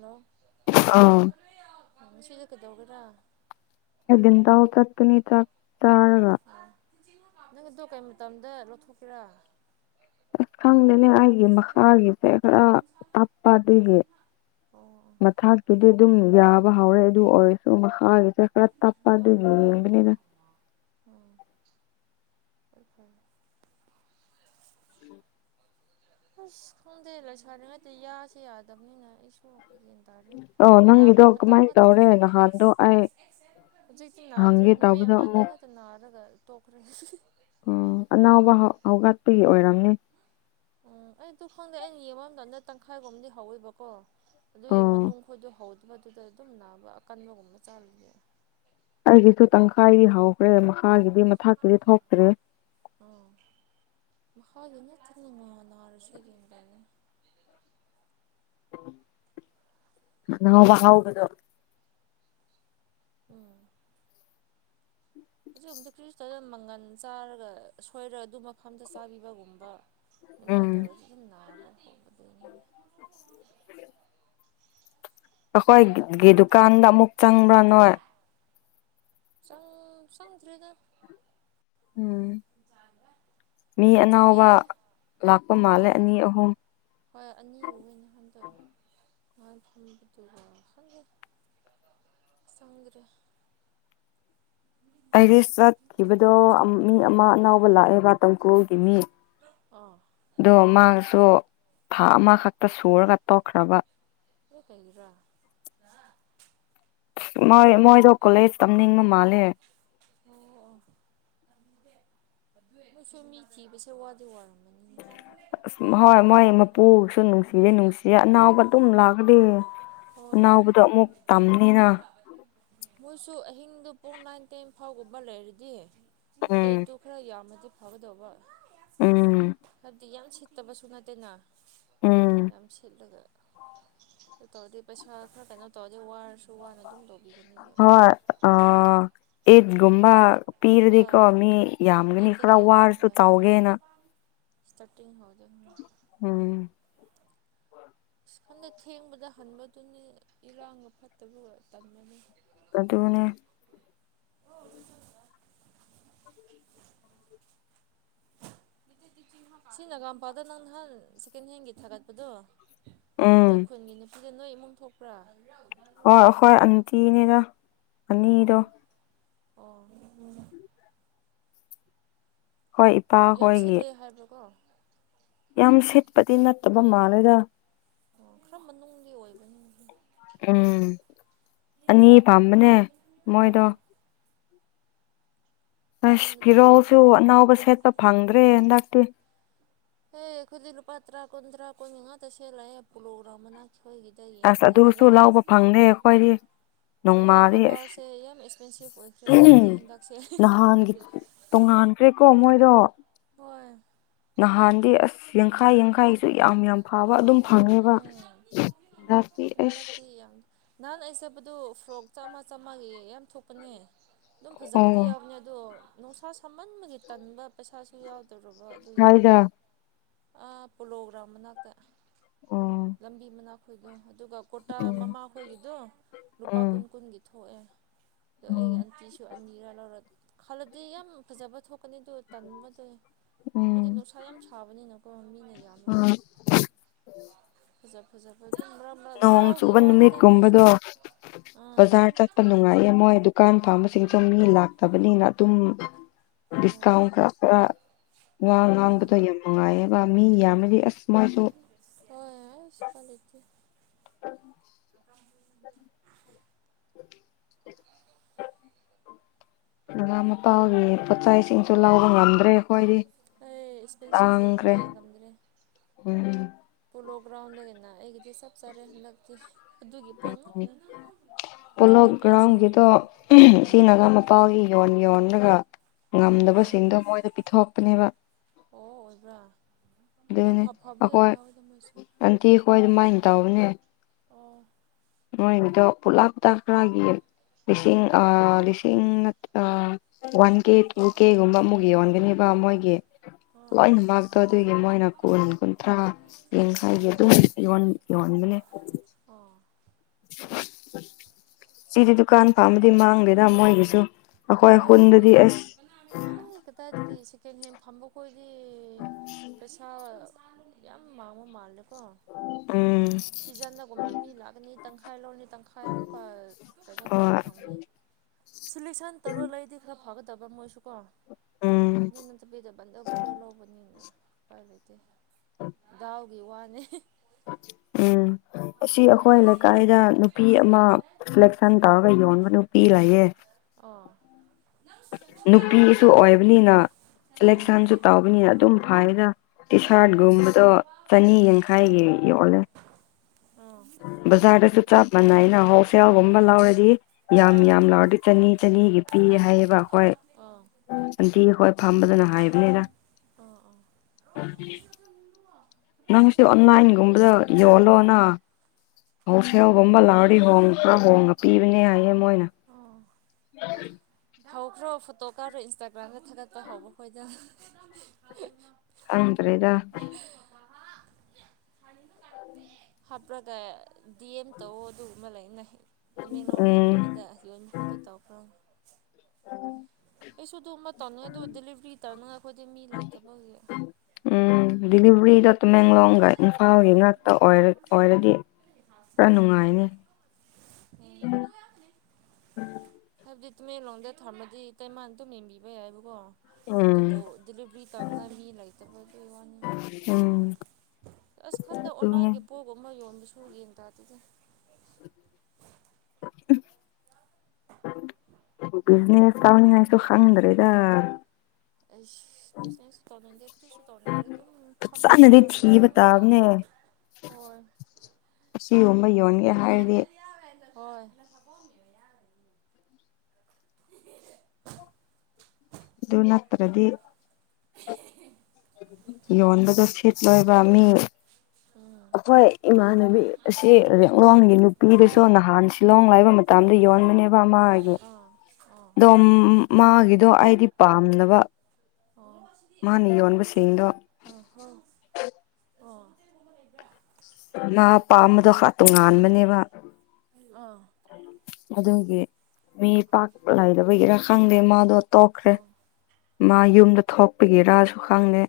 hello ꯑꯥ ꯏ ꯗꯒꯔ ꯑꯗꯨꯗꯤꯟ ꯇ ꯍ ꯆꯄꯤꯅꯤ ꯆꯥꯛ ꯇꯔꯒ ꯅꯪ ꯑꯗꯣ ꯀꯩ ꯃꯇꯝꯗ ꯂꯧꯊꯣꯛꯀꯦꯔꯥ ꯈ ꯂꯩꯅꯦ ꯑꯥꯏꯒ ꯃꯥꯒꯤ ꯐꯦꯔ ꯑꯞꯄꯥꯗꯒꯦ ꯑꯣ ꯑꯣ ꯃꯊꯥꯛꯀꯤꯗꯤ ꯑꯗꯨꯝ ꯌꯥꯕ ꯍꯧꯔꯦ ꯑꯗꯨ ꯑꯣꯏꯔꯁꯨ ꯃꯈꯥꯒꯤꯁꯦ ꯈꯔ ꯇꯄ ꯑꯗꯨ [unintelligible] ꯎꯝ [inaudible] ꯑꯁ ꯈꯪꯗꯦ ꯂꯩꯁꯔꯤꯉꯩꯗ ꯌꯥꯁꯦ ꯌꯥꯗꯕꯅꯤꯅ ꯑꯩꯁꯨ ꯒ꯭ꯌꯥꯟ ꯇꯥꯗ꯭ꯔꯦ ꯑꯣ ꯅꯥꯕ ꯅꯪꯒꯤꯗꯣ ꯃꯇꯝ ꯀꯃꯥꯏꯅ ꯉꯥꯛꯇꯅꯤ ꯇꯧꯔꯦ ꯅꯍꯥꯟꯗꯣ ꯑꯩ ꯍꯧꯖꯤꯛꯇꯤ ꯅꯥꯗ꯭ꯔꯦ ꯍꯪꯒꯦ ꯅꯨꯃꯤꯠ ꯇꯧꯕꯗ ꯑꯃꯅꯤꯅꯤ ꯉꯥꯛꯛꯇ ꯅꯥꯔꯒ ꯇꯣꯛꯈ꯭ꯔꯦ ꯑꯣ ꯑꯅꯥꯎꯕ ꯍꯧꯒꯠꯄꯒꯤ ꯑꯣꯏꯔꯝꯅꯦ ꯎꯝ ꯑꯩꯗꯨ ꯈꯪꯗꯦ ꯑꯩꯅ ꯌꯦꯡꯕ ꯃꯇꯝꯗ ꯇꯪꯈꯥꯏꯐꯥꯎꯝꯗꯤ ꯍꯧꯋꯦꯕꯀꯣ ꯑꯗꯨꯒꯤ ꯑꯣ ꯃꯅꯨꯡ ꯈꯣꯏꯗꯣ ꯍꯧꯗꯕꯗꯨꯗ ꯑꯗꯨꯝ ꯅꯥꯕ ꯑꯀꯟꯕꯒꯨꯝꯕ ꯆꯥꯜꯂꯤ ꯑꯩꯒꯤꯁꯨ ꯇꯪꯈꯥꯏ ꯍꯥꯎ ꯍꯣꯔꯦꯟ ꯃꯈꯥꯒꯤꯗꯤ ꯃꯊꯛꯇꯗꯤ ꯊꯣꯛꯇ꯭ꯔꯤ ꯃꯥ ꯏ ꯊꯉꯅꯔꯖ ꯏ ꯅꯕꯕ ꯍꯕꯗꯣ ꯎꯝ ꯍꯧꯖꯤꯛ ꯑꯃꯗꯤ ꯈ꯭ꯔꯤꯁꯇꯅ ꯃꯪꯒꯜ ꯆꯥꯔꯒ ꯁꯣꯏꯔꯒ ꯑꯗꯨ ꯃꯐꯝꯗ ꯆꯥꯕꯤꯕꯒꯨꯝꯕ ꯅꯨꯡꯃꯥꯏ ꯎꯝ ꯇꯧꯔ ꯑꯗꯨꯝꯕ [inaudible] ꯑꯩꯈꯣꯏꯒꯤ ꯗꯨꯀꯥꯟꯗ ꯑꯃꯨꯛ ꯆꯪꯕ꯭ꯔꯥ ꯅꯣꯏ ꯁꯪ ꯁꯪꯗ꯭ꯔꯔꯤꯒ ꯎꯝ ꯃꯤ ꯅꯨꯄꯤ ꯑꯅꯥꯕ ꯂꯥꯛꯄ ꯃꯥꯜꯂꯦ ꯑꯥ ꯑꯅꯤ ꯑꯍꯨꯝ ꯍꯣꯏ ꯑꯅꯤꯒꯨꯝꯕ ꯑꯣꯏꯅ ꯍꯟꯇ‌ꯛ ꯃꯥ ꯊ ꯆꯪꯗ꯭ꯔꯦ ꯑꯩꯗꯤ ꯆꯠꯈꯤꯕꯗꯣ ꯃꯤ ꯑꯃ ꯑꯅꯥꯎꯕ ꯂꯥꯛꯑꯦꯕ ꯇꯥꯡꯀꯨꯜꯒꯤ ꯃꯤ ꯑꯥ ꯑꯗꯣ ꯃꯥꯁꯨ ꯊꯥ ꯑꯃꯈꯛꯇ ꯁꯨꯔꯒ ꯇꯣꯛꯈ꯭ꯔꯕ ꯀ ꯀꯩꯔꯥ ꯃꯣꯏ ꯃꯣꯏꯗꯣ ꯀꯣꯂꯦꯖ ꯇꯝꯅꯤꯡꯕ ꯃꯥꯜꯂꯦ ꯑꯣꯁꯨ ꯃꯤꯁꯤꯤꯕꯁ ꯋꯥꯗ ꯋꯥ ꯎꯝ ꯑꯁ ꯍꯣꯏ ꯃꯣꯏ ꯃꯄꯨꯁꯨ ꯅꯨꯡꯁꯤꯖꯦ ꯅꯨꯡꯁꯤꯌꯦꯦ ꯑꯅꯥꯎꯕ ꯑꯗꯨꯝ ꯂꯥꯛꯀꯗꯤ ꯍꯣꯏ ꯑꯅꯥꯎꯕꯗꯣ ꯑꯃꯨꯛ ꯇꯝꯅꯤꯅ ꯃꯣꯏꯁꯨ ꯑꯍꯤꯡꯗꯨ ꯄꯨꯡ ꯅꯥꯏꯟ ꯇꯦꯟ ꯐꯥꯎꯒꯨꯝꯕ ꯂꯩꯔꯗꯤ ꯄꯦ ꯎꯝ ꯇꯨ ꯈꯔ ꯌꯥ ꯃꯗꯤ ꯐꯕꯗꯧꯕ ꯎꯝ ꯍꯥꯏꯗꯤ ꯌꯥꯝ ꯁꯤꯠꯇꯕꯁꯨ ꯅꯠꯇꯦꯅ ꯎꯝ ꯌꯥꯝ ꯁꯤꯠꯂ ꯇ ꯈꯔ ꯈꯔ ꯀꯩꯅꯣ ꯇꯧꯔꯗꯤ ꯋꯥꯔꯁꯨ ꯋꯥꯅ ꯑꯗꯨꯝ ꯂꯧꯕꯤꯒꯅꯦꯕ ꯍꯣꯏ ꯑꯥ ꯑꯦꯠꯒꯨꯝꯕ ꯄꯤꯔꯗꯤꯀꯣ ꯃꯤ ꯌꯥꯝꯒꯅꯤ ꯈꯔ ꯑꯩꯠꯇꯒꯤ ꯋꯥꯔꯁꯨ ꯍꯣꯏ ꯇꯧꯒꯦꯅ ꯏꯁꯇꯥꯔꯇꯤꯡ ꯍꯣ ꯎꯝ ꯍꯟꯗ ꯊꯦꯡꯕꯗ ꯍꯟꯕꯗꯨꯅꯤ ꯏꯔꯥꯡꯒ ꯐꯠꯇꯕ ꯇꯝꯃꯅꯤ ꯑꯗꯨꯠꯇꯒꯅꯦ ꯁꯤ ꯅꯒꯥꯝꯄꯥꯗ ꯅꯪ ꯅꯍꯥꯟ ꯁꯦꯀꯦꯟ ꯍꯦꯟꯒꯤ ꯊꯥꯒꯠꯄꯗꯣ ꯅꯣꯏ ꯎꯝ ꯈꯨꯟꯒꯤ ꯅꯨꯄꯤꯗ ꯅꯣꯏ ꯏꯃꯨꯡ ꯊꯣꯛꯄ꯭ꯔꯥ ꯍꯣꯏ ꯍꯣꯏ ꯑꯟꯇꯤꯅꯤꯗ ꯑꯣ ꯑꯅꯤꯗꯣ ꯑꯣ ꯍꯣꯏ ꯏꯄꯥ ꯌꯥꯝ ꯍꯈꯣꯏꯒꯤ ꯁꯤꯠꯂꯦ ꯍꯥꯏꯕꯀꯣ ꯌꯥꯝ ꯁꯤꯠꯄꯗꯤ ꯅꯠꯇꯕ ꯃꯥꯜꯂꯦꯗ ꯑꯣ ꯀꯔꯝꯕ ꯅꯨꯡꯒꯤ ꯑꯣꯏꯕꯅ ꯎꯝ ꯑꯅꯤ ꯄꯥꯝꯕꯅꯦ ꯃꯣꯏꯗꯣ ꯑꯣ ꯑꯃ ꯑꯁ ꯅꯨꯄꯤ ꯐꯤꯔꯣꯜꯁꯨ ꯑꯅꯥꯎꯕ ꯁꯦꯠꯄ ꯐꯪꯗ꯭ꯔꯦ ꯍꯟꯗꯛꯇꯤ ꯍꯦ ꯈꯨꯂꯂꯨ ꯄꯇ꯭ꯔꯥ ꯀꯨꯟꯗ꯭ꯔꯥ ꯀ ꯉ ꯇꯁꯦꯂꯑꯦ ꯄꯨꯂꯣꯒ꯭ꯔꯥ ꯃꯅꯥ ꯁꯣꯏꯒꯤꯗ ꯑꯁ ꯑꯗꯨꯁꯨ ꯌꯦꯡꯈ꯭ꯔꯦꯅꯒ ꯂꯧꯕ ꯐꯪꯗꯦ ꯑꯩꯈꯣꯏꯗꯤ ꯅꯒꯥ ꯅꯣꯡꯃꯥꯗꯤ ꯑꯁ ꯃꯄꯜꯁꯦ ꯌꯥꯝ ꯑꯦꯛꯁꯄꯦꯟꯁꯤꯞ ꯑꯣꯏꯈ꯭ꯔꯦ ꯑꯩꯒꯤꯗꯤ ꯍꯟꯗꯛꯁꯦ ꯃꯥꯟ ꯈꯔ‌ꯦꯀꫭ ꯃꯣꯏ ꯍꯣꯏ ꯅꯍꯥꯟꯗꯤ ꯑꯁ ꯌꯥꯡꯈꯥꯏ ꯌꯥꯡꯈꯥꯏꯁꯨ ꯌꯥꯝ ꯌꯥꯝ ꯐꯕ ꯑꯗꯨꯝ ꯐꯪꯉꯦꯕ ꯎꯝ ꯉꯇꯤ ꯑꯁ ꯍꯟꯗꯛꯇꯤ ꯌꯥꯝ ꯅꯍꯥꯟ ꯑꯩ ꯆꯠꯄꯗꯨ ꯐ꯭ꯔꯣꯛ ꯆꯥꯝꯃ ꯆꯥꯝꯃꯉꯥꯒꯤ ꯌꯥꯝ ꯊꯣꯛꯄꯅꯦ ꯑꯗꯨꯝ ꯐꯖꯕꯗꯤ ꯑꯣ ꯌꯥꯎꯕꯅꯤ ꯑꯗꯣ ꯅꯨꯡꯁꯥ ꯁꯥꯃꯟꯕꯒꯤ ꯇꯟꯕ ꯄꯩꯁꯥꯁꯨ ꯌꯥꯎꯗ ꯇꯧꯔꯕ ꯑꯗꯨꯒꯤꯅꯤ ꯍꯥꯏꯗ ꯑꯥ ꯄꯣꯂꯣ ꯒ꯭ꯔꯥꯝ ꯃꯅꯥꯛꯇ ꯑꯣ ꯂꯝꯕꯤ ꯃꯅꯥꯛ ꯈꫭꯏꯗꯣ ꯑꯗꯨꯒ ꯀꯨꯔꯇꯥ ꯎꯝ ꯃꯃꯥꯈꯣꯏꯒꯤꯗꯣ ꯂꯨꯄꯥ ꯎꯝ ꯀꯨꯟ ꯀꯨꯟꯒꯤ ꯊ ꯑꯗꯣ ꯎꯝ ꯑꯩꯒꯤ ꯑꯟꯇꯤꯁꯨ ꯑꯅꯤꯔ ꯂꯧꯔ ꯈꯜꯂꯗꯤ ꯌꯥꯝ ꯐꯖꯕ ꯊꯣꯛ ꯀꯅꯤꯗꯨ ꯇꯟꯕꯗ ꯃꫭꯏꯗꯤ ꯎꯝ ꯅꯨꯡꯁꯥ ꯌꯥꯝ ꯁꯥꯕꯅꯤꯅꯀꯣ ꯃꯤꯅ ꯌꯥꯝꯂꯒ ꯐꯖꯅꯥ ꯐꯖꯥꯕ ꯅꯣꯡ ꯆꯨꯕ ꯅꯨꯃꯤꯠꯀꯨꯝꯕꯗꯣ ꯑꯥ ꯕꯖꯥꯔ ꯆꯠꯄ ꯅꯨꯡꯉꯥꯏꯌꯦ ꯃꯣꯏ ꯗꯨꯀꯥꯟ ꯐꯥꯝ ꯏꯁꯤꯡ ꯆꯝꯃꯤ ꯂꯥꯛꯇꯕꯅꯤꯅ ꯑꯗꯨꯝ ꯑꯣ ꯗꯤꯁꯀꯥꯎꯟ ꯈꯔ ꯈꯔ ꯉꯥ ꯎꯝ ꯉꯥꯡꯕꯗꯣ ꯌꯥꯝ ꯅꯨꯡꯉꯥꯏꯌꯦꯕ ꯃꯤ ꯌꯥꯝꯅꯗꯤ ꯑꯁ ꯃꯁꯨ ꯍꫭꯏ ꯑꯁꯤ ꯎꯄꯥꯏ ꯂꯩꯇ‌ꯦ ꯎꯝ [unintelligible] ꯅꯒꯥ ꯃꯄꯥꯥꯜꯒꯤ ꯄꫭꯠ ꯆꯩꯁꯤꯡ ꯇꯨ ꯂꯧꯕ ꯉꯝꯗ꯭ꯔꯦ ꯑꯩꯈꯣꯏꯗꯤ ꯑꯩ ꯑꯦꯛꯁꯄꯦꯟꯁꯤꯞ ꯑꯣꯏꯈ꯭ꯔꯦ ꯇꯥꯡꯈ꯭ꯔꯦ ꯉꯝꯗ꯭ꯔꯦ ꯎꯝ ꯄꯣꯂꯣ ꯒ꯭ꯔꯥꯎꯟꯗꯒꯤꯅ ꯑꯩꯒꯤꯗꯤ ꯆꯞ ꯆꯥꯔꯦ ꯅꯛꯇꯤ ꯑꯗꯨꯒꯤ ꯄꯣꯠꯉꯛꯇꯅꯤ ꯄꯣꯂꯣ ꯒ꯭ꯔꯥꯎꯟꯒꯤꯗꯣ ꯁꯤ ꯑꯥ ꯅꯒꯥ ꯃꯄꯥꯜꯒꯤ ꯌꯣꯟ ꯌꯣꯟ ꯑꯥ ꯉꯝꯗꯕꯁꯤꯡꯗꯣ ꯃꯣꯏꯗ ꯄꯤꯊꯣꯛꯄꯅꯦꯕ ꯑꯣ ꯑꯣꯏꯕ꯭ꯔꯥ ꯑꯗꯨꯝ ꯑꯗꯨꯅꯦ ꯐ ꯐꯕ ꯌꯥꯝ ꯑꯩꯈꯣꯏ ꯌꯥꯎꯋꯤꯗ ꯃꯣꯏꯁꯨ ꯑꯟꯇꯤ ꯑꯩꯈꯣꯏ ꯑꯗꯨꯃꯥꯏꯅ ꯇꯧꯕꯅꯦ ꯑꯣ ꯃꫭꯏꯒꯤꯗꫭ ꯄꯨꯂꯞꯇ ꯈꯔ ꯌ‌ꯦꯡ ꯂꯤꯁꯤꯡ ꯑ ꯂꯤꯁꯤꯡ ꯑꯥ ꯋꯥꯟ ꯀꯦ ꯇꯨ ꯀꯦꯒꯨꯝꯕ ꯑꯃꯨꯛ ꯌꯣꯟꯒꯅꯤꯕ ꯃꯣꯏꯒꯤ ꯑꯥ ꯂꯣꯏꯅ ꯑꯥ ꯃꯥꯛꯇꯧ ꯑꯗꯨꯒꯤ ꯃꯣꯏꯅ ꯀꯨꯟ ꯀꯨꯟꯊ꯭ꯔꯥ ꯌꯦꯡꯈꯥꯏꯒꯤ ꯑꯗꯨꯝ ꯌꯣꯟ ꯌꫭꯟ [inaudible] ꯑꯣ ꯁꯤꯗꯤ ꯗꯨꯀꯥꯟ ꯐꯝꯕꯗꯤ ꯃꯥꯡꯗꯦꯗ ꯃꯣꯏꯒꯤꯁꯨ ꯑꯩꯈꯣꯏ ꯍꯣꯏ ꯈꯨꯟꯗꯗꯤ ꯑꯁ ꯀꯗꯥ ꯆ ꯍ ꯐ [unintelligible] ꯍꯥꯏꯗꯤ ꯄꯩꯁꯥ ꯌꯥꯝ ꯃꯥꯡꯕ ꯃꯥꯜꯂꯦ ꯎꯝ ꯃꯤ ꯂꯥꯛꯀꯅꯤ ꯇꯪꯈꯥꯏ ꯂꯧꯔꯅꯤ ꯇꯪꯈꯥꯏꯃꯨꯛꯀ ꯀꯩꯅꯣ ꯇꯧꯔꯒ ꯍꯣꯏ ꯊꯝꯅꯤ ꯁꯣꯂꯁꯟ ꯇꯧꯔ ꯂꯩꯔꯗꯤ ꯈꯔ ꯐꯒꯗꯕ꯭ꯔꯥ ꯃꯣꯏꯁꯨꯀꯣ ꯎꯝ ꯑꯗꯨ ꯅꯠꯇꯕꯤꯗ ꯕꯟꯗꯔ ꯕꯟꯗꯔ ꯂꯧꯕꯅꯤꯅ ꯎꯄꯥꯏ ꯂꯩꯇꯦ ꯗꯥꯎꯒꯤ ꯋꯥꯅꯤ ꯎꯝ ꯑꯁꯤ ꯑꯩꯈꯣꯏ ꯂꯩꯀꯥꯏꯗ ꯅꯨꯄꯤ ꯑꯃ ꯁꯂꯦꯛꯁꯟ ꯇꯧꯔꯒ ꯌꯣꯟꯕ ꯅꯨꯄꯤ ꯂꯩꯌꯦ ꯑ ꯅꯨꯄꯤꯁꯨ ꯑꯣꯏꯕꯅꯤꯅ ꯏꯂꯦꯛꯁꯟꯁꯨ ꯇꯧꯕꯅꯤꯅ ꯑꯗꯨꯝ ꯐꯥꯏꯗ ꯇꯤ ꯑꯥ ꯑꯥ ꯁꯥꯔꯠꯒꯨꯝꯕꯗꯣ ꯆꯅꯤ ꯌꯥꯡꯈꯥꯏꯒꯤ ꯌꯣꯜꯂꯦ ꯑꯥ ꯕꯖꯥꯔꯗꯁꯨ ꯆꯥꯞ ꯃꯅꯩꯏꯅ ꯍꯥꯎꯞ ꯀꯥꯎꯒꯨꯝꯕ ꯂꯥꯎꯔꯗꯤ ꯌꯥꯝ ꯑꯥ ꯌꯥꯝ ꯂꯥꯎꯔꯗꯤ ꯆꯅꯤ ꯆꯅꯤꯒꯤ ꯄꯤ ꯍꯥꯏꯌꯦꯕ ꯑꯩꯈꯣꯏ ꯏꯟꯇꯤ ꯑꯩꯈꯣꯏ ꯐꯝꯕꯗꯨꯅ ꯍꯥꯏꯕꯅꯤꯗ ꯑꯥ ꯑꯥ ꯅꯪ ꯁꯤ ꯑꯣꯟꯂꯥꯏꯟꯒꯨꯝꯕꯗ ꯌꯣꯜꯂꯣꯅ ꯍꯧꯁꯦꯜꯒꯨꯝꯕ ꯂꯥꯎꯔꯤ ꯍꯣꯡ ꯈꯔ ꯍꯣꯡꯉ ꯄꯤꯕꯅꯦ ꯍꯥꯏꯌꯦ ꯃꯣꯏ [inaudible] ꯑꯣ ꯍꯧꯈ꯭ꯔꯣ ꯐꯣꯇꯣ ꯀꯥꯈ꯭ꯔꯣ ꯏꯟꯁꯇꯥꯒ꯭ꯔꯥꯝꯗ ꯊꯥꯒꯠꯄ ꯍꯧꯕ ꯑꯩꯈꯣꯏꯗꯅ ꯈꯪꯗ꯭ꯔꯦꯗ [inaudible] ꯍꯥꯞꯄ꯭ꯔꯒ ꯗꯤ ꯑꯦꯝ ꯇꯧ ꯑꯗꯨꯒꯃ ꯂꯩꯅꯩ ꯎꯝ ꯇꯃꯦꯡꯂꯣꯡꯒꯤꯒꯨꯝꯕꯗ ꯌꯣꯏ ꯃꯀꯣꯗꯣ ꯇꯥꯎꯈ꯭ꯔꯣ ꯑꯩꯁꯨ ꯑꯗꯨ ꯑꯃ ꯇꯧꯅꯤꯨ ꯑꯗꯨ ꯗꯦꯂꯤꯚꯔꯤ ꯇꯥꯅꯉ ꯑꯩꯈꯣꯏꯗꯤ ꯃꯤ ꯂꯩꯇꯕꯒꯤ ꯎꯝ ꯗꯤꯂꯤꯚꯔꯤꯗꯣ ꯇꯃꯦꯡꯂꯣꯡꯒ ꯏꯝꯐꯥꯜꯒꯤ ꯉꯛꯇ ꯑꯣꯏꯔ ꯑꯣꯏꯔꯗꯤ ꯄꯨꯔ ꯅꯨꯡꯉꯥꯏꯅꯤ [inaudible] ꯑꯗꯨꯗꯤ ꯇꯨꯃꯦꯡꯂꯣꯝꯗ ꯊꯝꯃꯗꯤ ꯀꯩꯃꯥꯟ ꯑꯗꯨꯝ ꯌꯦꯡꯕꯤꯕ ꯌꯥꯏꯑꯕꯀꯣ ꯑꯗꯨꯕꯨ ꯎꯝ ꯗꯤꯂꯤꯚꯔꯤ ꯇꯧꯅꯤꯉꯥꯏ ꯃꯤ ꯂꯩꯇꯕꯗ ꯋꯥꯅꯤ ꯎꯝ ꯑꯁ ꯈꯟꯗ ꯑꯗꯨꯅꯦ ꯑꯣꯅꯥꯒꯤ ꯄꯣꯛꯒ ꯑꯃ ꯌꯣꯟꯝꯕ [unintelligible] ꯕꯤꯖꯤꯅꯦꯁ ꯀꯅꯤ ꯍꯥꯏ ꯑꯗꯨ ꯍꯪꯗ꯭ꯔꯦꯗ ꯑꯁꯅꯦꯁꯨ ꯇꯧꯗꯗꯤ ꯇ꯭ꯔꯤꯁꯨ ꯇꯧꯗ ꯑꯗꯨꯝ ꯐꯝꯅ ꯐꯖꯅꯗꯤ ꯆꯥꯔꯦꯅꯦ ꯊꯤꯕ ꯇꯥꯕꯅꯦ ꯑꯣ ꯑꯁꯤꯒꯨꯝꯕ ꯌꯣꯟꯒꯦ ꯍꯥꯏꯔꯗꯤ ꯑꯗꯨ ꯅꯠꯇ꯭ꯔꯗꯤ ꯌꯣꯟꯕꯗꯣ ꯁꯤꯠꯂꯣꯏꯕꯥ ꯃꯤ ꯎꯝ ꯑꯩꯈꯣꯏ ꯏꯃꯥꯟꯅꯕꯤ ꯑꯁꯤ ꯔꯦꯡꯂꯣꯡꯒꯤ ꯅꯨꯄꯤꯗꯁꯨ ꯅꯍꯥꯟ ꯁꯤꯂꯣꯡ ꯂꯥꯏꯕ ꯃꯇꯝꯗ ꯌꯣꯟꯕꯅꯦꯕ ꯃꯥꯒꯤ ꯑꯥ ꯑꯥ ꯑꯣ ꯃꯥꯒꯤꯗꯣ ꯑꯩꯗꯤ ꯄꯥꯝꯗꯕ ꯑꯥ ꯃꯥꯅ ꯌꯣꯟꯕꯁꯤꯡꯗꯣ ꯑꯥ ꯍꯣꯏ ꯃꯥ ꯄꯥꯝꯕꯗꯣ ꯈꯛ ꯇꯣꯉꯥꯟꯕꯅꯦꯕ ꯑꯥ ꯑꯗꯨꯒꯤ ꯃꯤ ꯄꯥꯛ ꯂꯩꯗꯕꯒꯤꯔꯥ ꯈꯪꯗꯦ ꯃꯥꯗꯣ ꯇꯣꯛꯈ꯭ꯔꯦ ꯑꯥ ꯃꯥ ꯑꯣ ꯌꯨꯝꯗ ꯊꯣꯛꯄꯒꯤ ꯔꯥꯁꯨ ꯈꯪꯗꯦ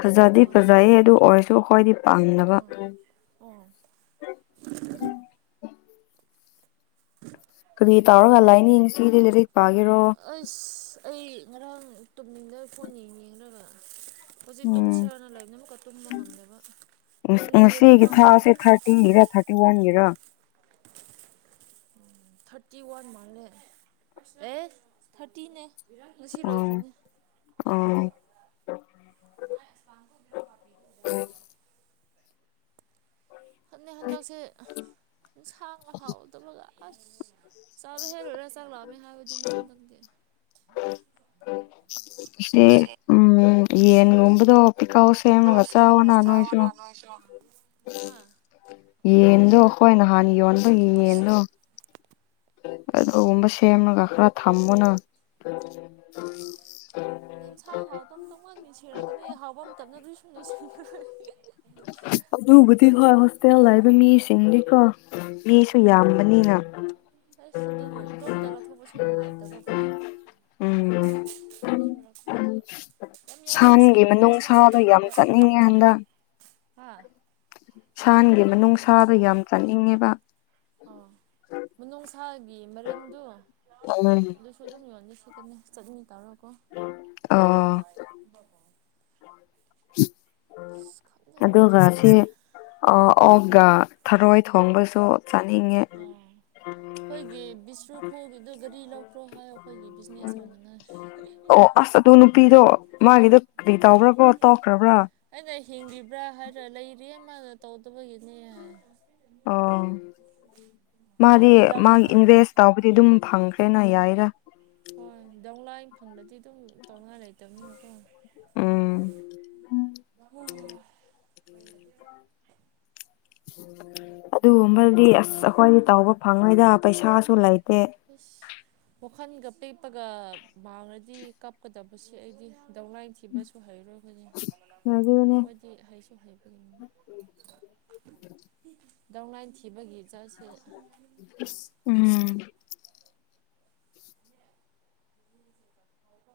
ꯐꯖꯗꯤ ꯃꯥꯜꯂꯦ ꯐꯖꯩꯌꯦ ꯑꯗꯨ ꯑꯣꯏꯔꯁꯨ ꯑꯩꯈꯣꯏꯗꯤ ꯄꯥꯝꯗꯕ ꯑꯥ ꯑꯣ ꯀꯔꯤ ꯇꯥꯎꯔꯒ ꯂꯩꯅꯤ ꯉꯁꯤꯗꯤ ꯂꯥꯏꯔꯤꯛ ꯄꯥꯒꯦꯔꯣ ꯇꯨꯝꯅꯤꯡꯗ ꯐꯣꯟ ꯌꯦꯡ ꯌꯦꯡꯉꯒꯥ ꯍꯧꯖꯤꯛ ꯎꯝ ꯇꯨꯝꯁ꯭ꯔꯅ ꯂꯩꯕꯅ ꯑꯃꯨꯛꯀ ꯇꯨꯝꯕ ꯉꯝꯗꯕ ꯇꯨꯝꯒꯦ ꯍꯥꯏꯗꯤ ꯉꯁꯤꯒꯤ ꯇꯨꯝꯕ ꯊꯥꯁꯦ ꯉꯝꯃꯣꯏ ꯊꯥꯔꯇꯤꯟꯒꯤꯔ ꯊꯥꯔꯇꯤ ꯋꯥꯟꯒꯤꯔ ꯊꯥꯔꯇꯤ ꯋꯥꯟ ꯃꯥꯅꯦ ꯑꯦ ꯊꯥꯔꯇꯤꯅꯦ ꯉꯁꯤ ꯑꯣ ꯂꯣꯏꯈ꯭ꯔꯅꯦ ꯑꯣ ꯖ ꯐꯅꯦꯛ ꯍꯟꯗꯛꯁꯦ ꯁꯥꯡꯅ ꯍꯥꯎꯗꯕꯒ ꯑꯁ ꯆꯥꯗꯣ ꯍꯩꯔꯨꯔꯣ ꯆꯥꯛ ꯂꯝꯃꯦ ꯍꯥꯢꯕꯗꯤꯅꯦ ꯍꯟꯗꯛꯇꯤ ꯁꯦ ꯎꯝ ꯌꯦꯟ ꯌꯣꯟꯕꯗꯣ ꯄꯤꯀꯜ ꯀꯥꯎ ꯁꯦꯝꯃꯒꯥ ꯆꯥꯑꯣꯅꯥ ꯁꯦꯝꯃꯒ ꯅꯣꯏꯁꯨ ꯆꯥꯎꯅ ꯅꯣꯏꯁꯨ ꯍꯥ ꯌꯦꯟꯗꯣ ꯑꯩꯈꯣꯏ ꯅꯍꯥꯟ ꯌꯣꯟꯕꯒꯤ ꯌꯦꯟꯗꯣ ꯑꯗꯨꯒꯨꯝꯕ ꯁꯦꯃꯒꯥ ꯈꯔ ꯊꯝꯃꯣꯅ ꯌꯦꯟꯁꯥꯡ ꯍꯥꯎꯗꯕ ꯇꯧꯉꯥꯟꯅ ꯁꯔꯛꯀꯅꯤ ꯍꯥꯎꯕ ꯃꯇꯝꯗ ꯑꯗꯨ ꯁꯨꯝ ꯁꯤꯕꯦ ꯑꯗꯨꯕꯨꯗꯤ ꯍꯣꯏ ꯍꯣꯁꯇꯦꯜ ꯂꯩꯕꯥ ꯃꯤꯁꯤꯡꯗꯤꯀꯣ ꯃꯤꯁꯨ ꯎꯝ ꯌꯥꯝꯕꯅꯤꯅ ꯑꯗꯨꯁꯨ ꯅꯨꯡꯉꯥꯏꯇꯕꯀꯣ ꯎꯝ ꯃꯤ ꯃꯔꯛꯇꯨꯗꯥ ꯁꯟꯒꯤ ꯃꯅꯨꯡꯁꯗꯣ ꯌꯥꯝ ꯆꯠꯅꯤꯡꯉꯦ ꯈꯡꯕꯔꯥ ꯍꯥ ꯁꯥꯟꯒꯤ ꯃꯅꯨꯡꯁꯥꯗꯣ ꯌꯥꯝ ꯆꯥꯅꯤꯡꯉꯦꯕ ꯃꯅꯨꯡ ꯁꯥꯒꯤ ꯃꯔꯤꯟꯗꯨ ꯎꯝ ꯑꯗꯨꯁꯨ ꯑꯗꯨꯝ ꯌꯣꯜꯕ ꯁꯁꯤꯠꯀꯅꯤ ꯆꯠꯅꯤ ꯇꯧꯔꯒ ꯑꯣ [unintelligible] ꯑꯁ ꯈꯪꯗꯦ ꯑꯗꯨꯒ ꯒꯥꯔꯤ ꯁꯤ ꯑꯣꯛꯒ ꯊꯔꯣꯏ ꯊꯣꯡꯕꯁꯨ ꯆꯥꯅꯤꯡꯉꯦ ꯑꯣ ꯑꯩꯈꯣꯏꯒꯤ ꯇ꯭ꯔꯣꯈꯣꯒꯤꯗ ꯒꯥꯔꯤ ꯂꯧꯈ꯭ꯔꯣ ꯍꯥꯏ ꯑꯩꯈꯣꯏꯒꯤ ꯕꯤꯖꯤꯅꯦꯁ ꯐꯥꯎꯅꯅ ꯃꯥꯒꯤꯗꯨ ꯑꯩꯅ ꯍꯤꯡꯉꯤꯕ꯭ꯔꯥ ꯍꯥꯏꯔꯥꯒ ꯂꯩꯔꯤꯌꯦ ꯃꯥꯅ ꯇꯧꯗꯕꯒꯤꯅꯦ ꯑꯣ ꯃꯥꯗꯤ ꯍꯥꯏꯕꯗꯤ ꯗꯥꯎꯟ ꯃꯥꯒꯤ ꯏꯟꯚꯦꯁ ꯇꯥꯎꯕꯗꯤ ꯑꯗꯨꯝ ꯐꯪꯈ꯭ꯔꯦꯅ ꯌꯥꯏꯗ ꯍꯣꯏꯗꯧ ꯂꯥ ꯐꯪꯂꯗꯗꯤ ꯑꯗꯨꯝ ꯇꯧꯉꯥꯏ ꯂꯩꯇꯕꯅꯤꯅꯀꯣ ꯎꯝ ꯑꯣ ꯑꯗꯨꯒꯨꯝꯕꯗꯤ ꯑꯁ ꯑꯩꯈꯣꯏꯗꯤ ꯇꯥꯎꯕ ꯐꯪꯉꯣꯏꯗ ꯄꯩꯁꯥꯁꯨ ꯂꯩ ꯇꯦ ꯈꯜꯒ ꯄꯦꯛꯄꯒ ꯃꯥꯡꯅꯗꯤ ꯀꯞꯀꯗꯕꯁꯦ ꯑꯩꯗꯤ ꯗꯧꯅꯥꯥꯏ ꯊꯤꯕꯁꯨ ꯍꯩꯔꯣꯏ [inaudible] ꯑꯗꯨꯅꯦ ꯈꯣꯏꯗꯤ ꯍꯩꯁꯨ ꯍꯩꯕ ꯗꯧꯅꯥꯥꯏꯟ ꯊꯤꯈꯤꯕꯒꯤ ꯎꯝ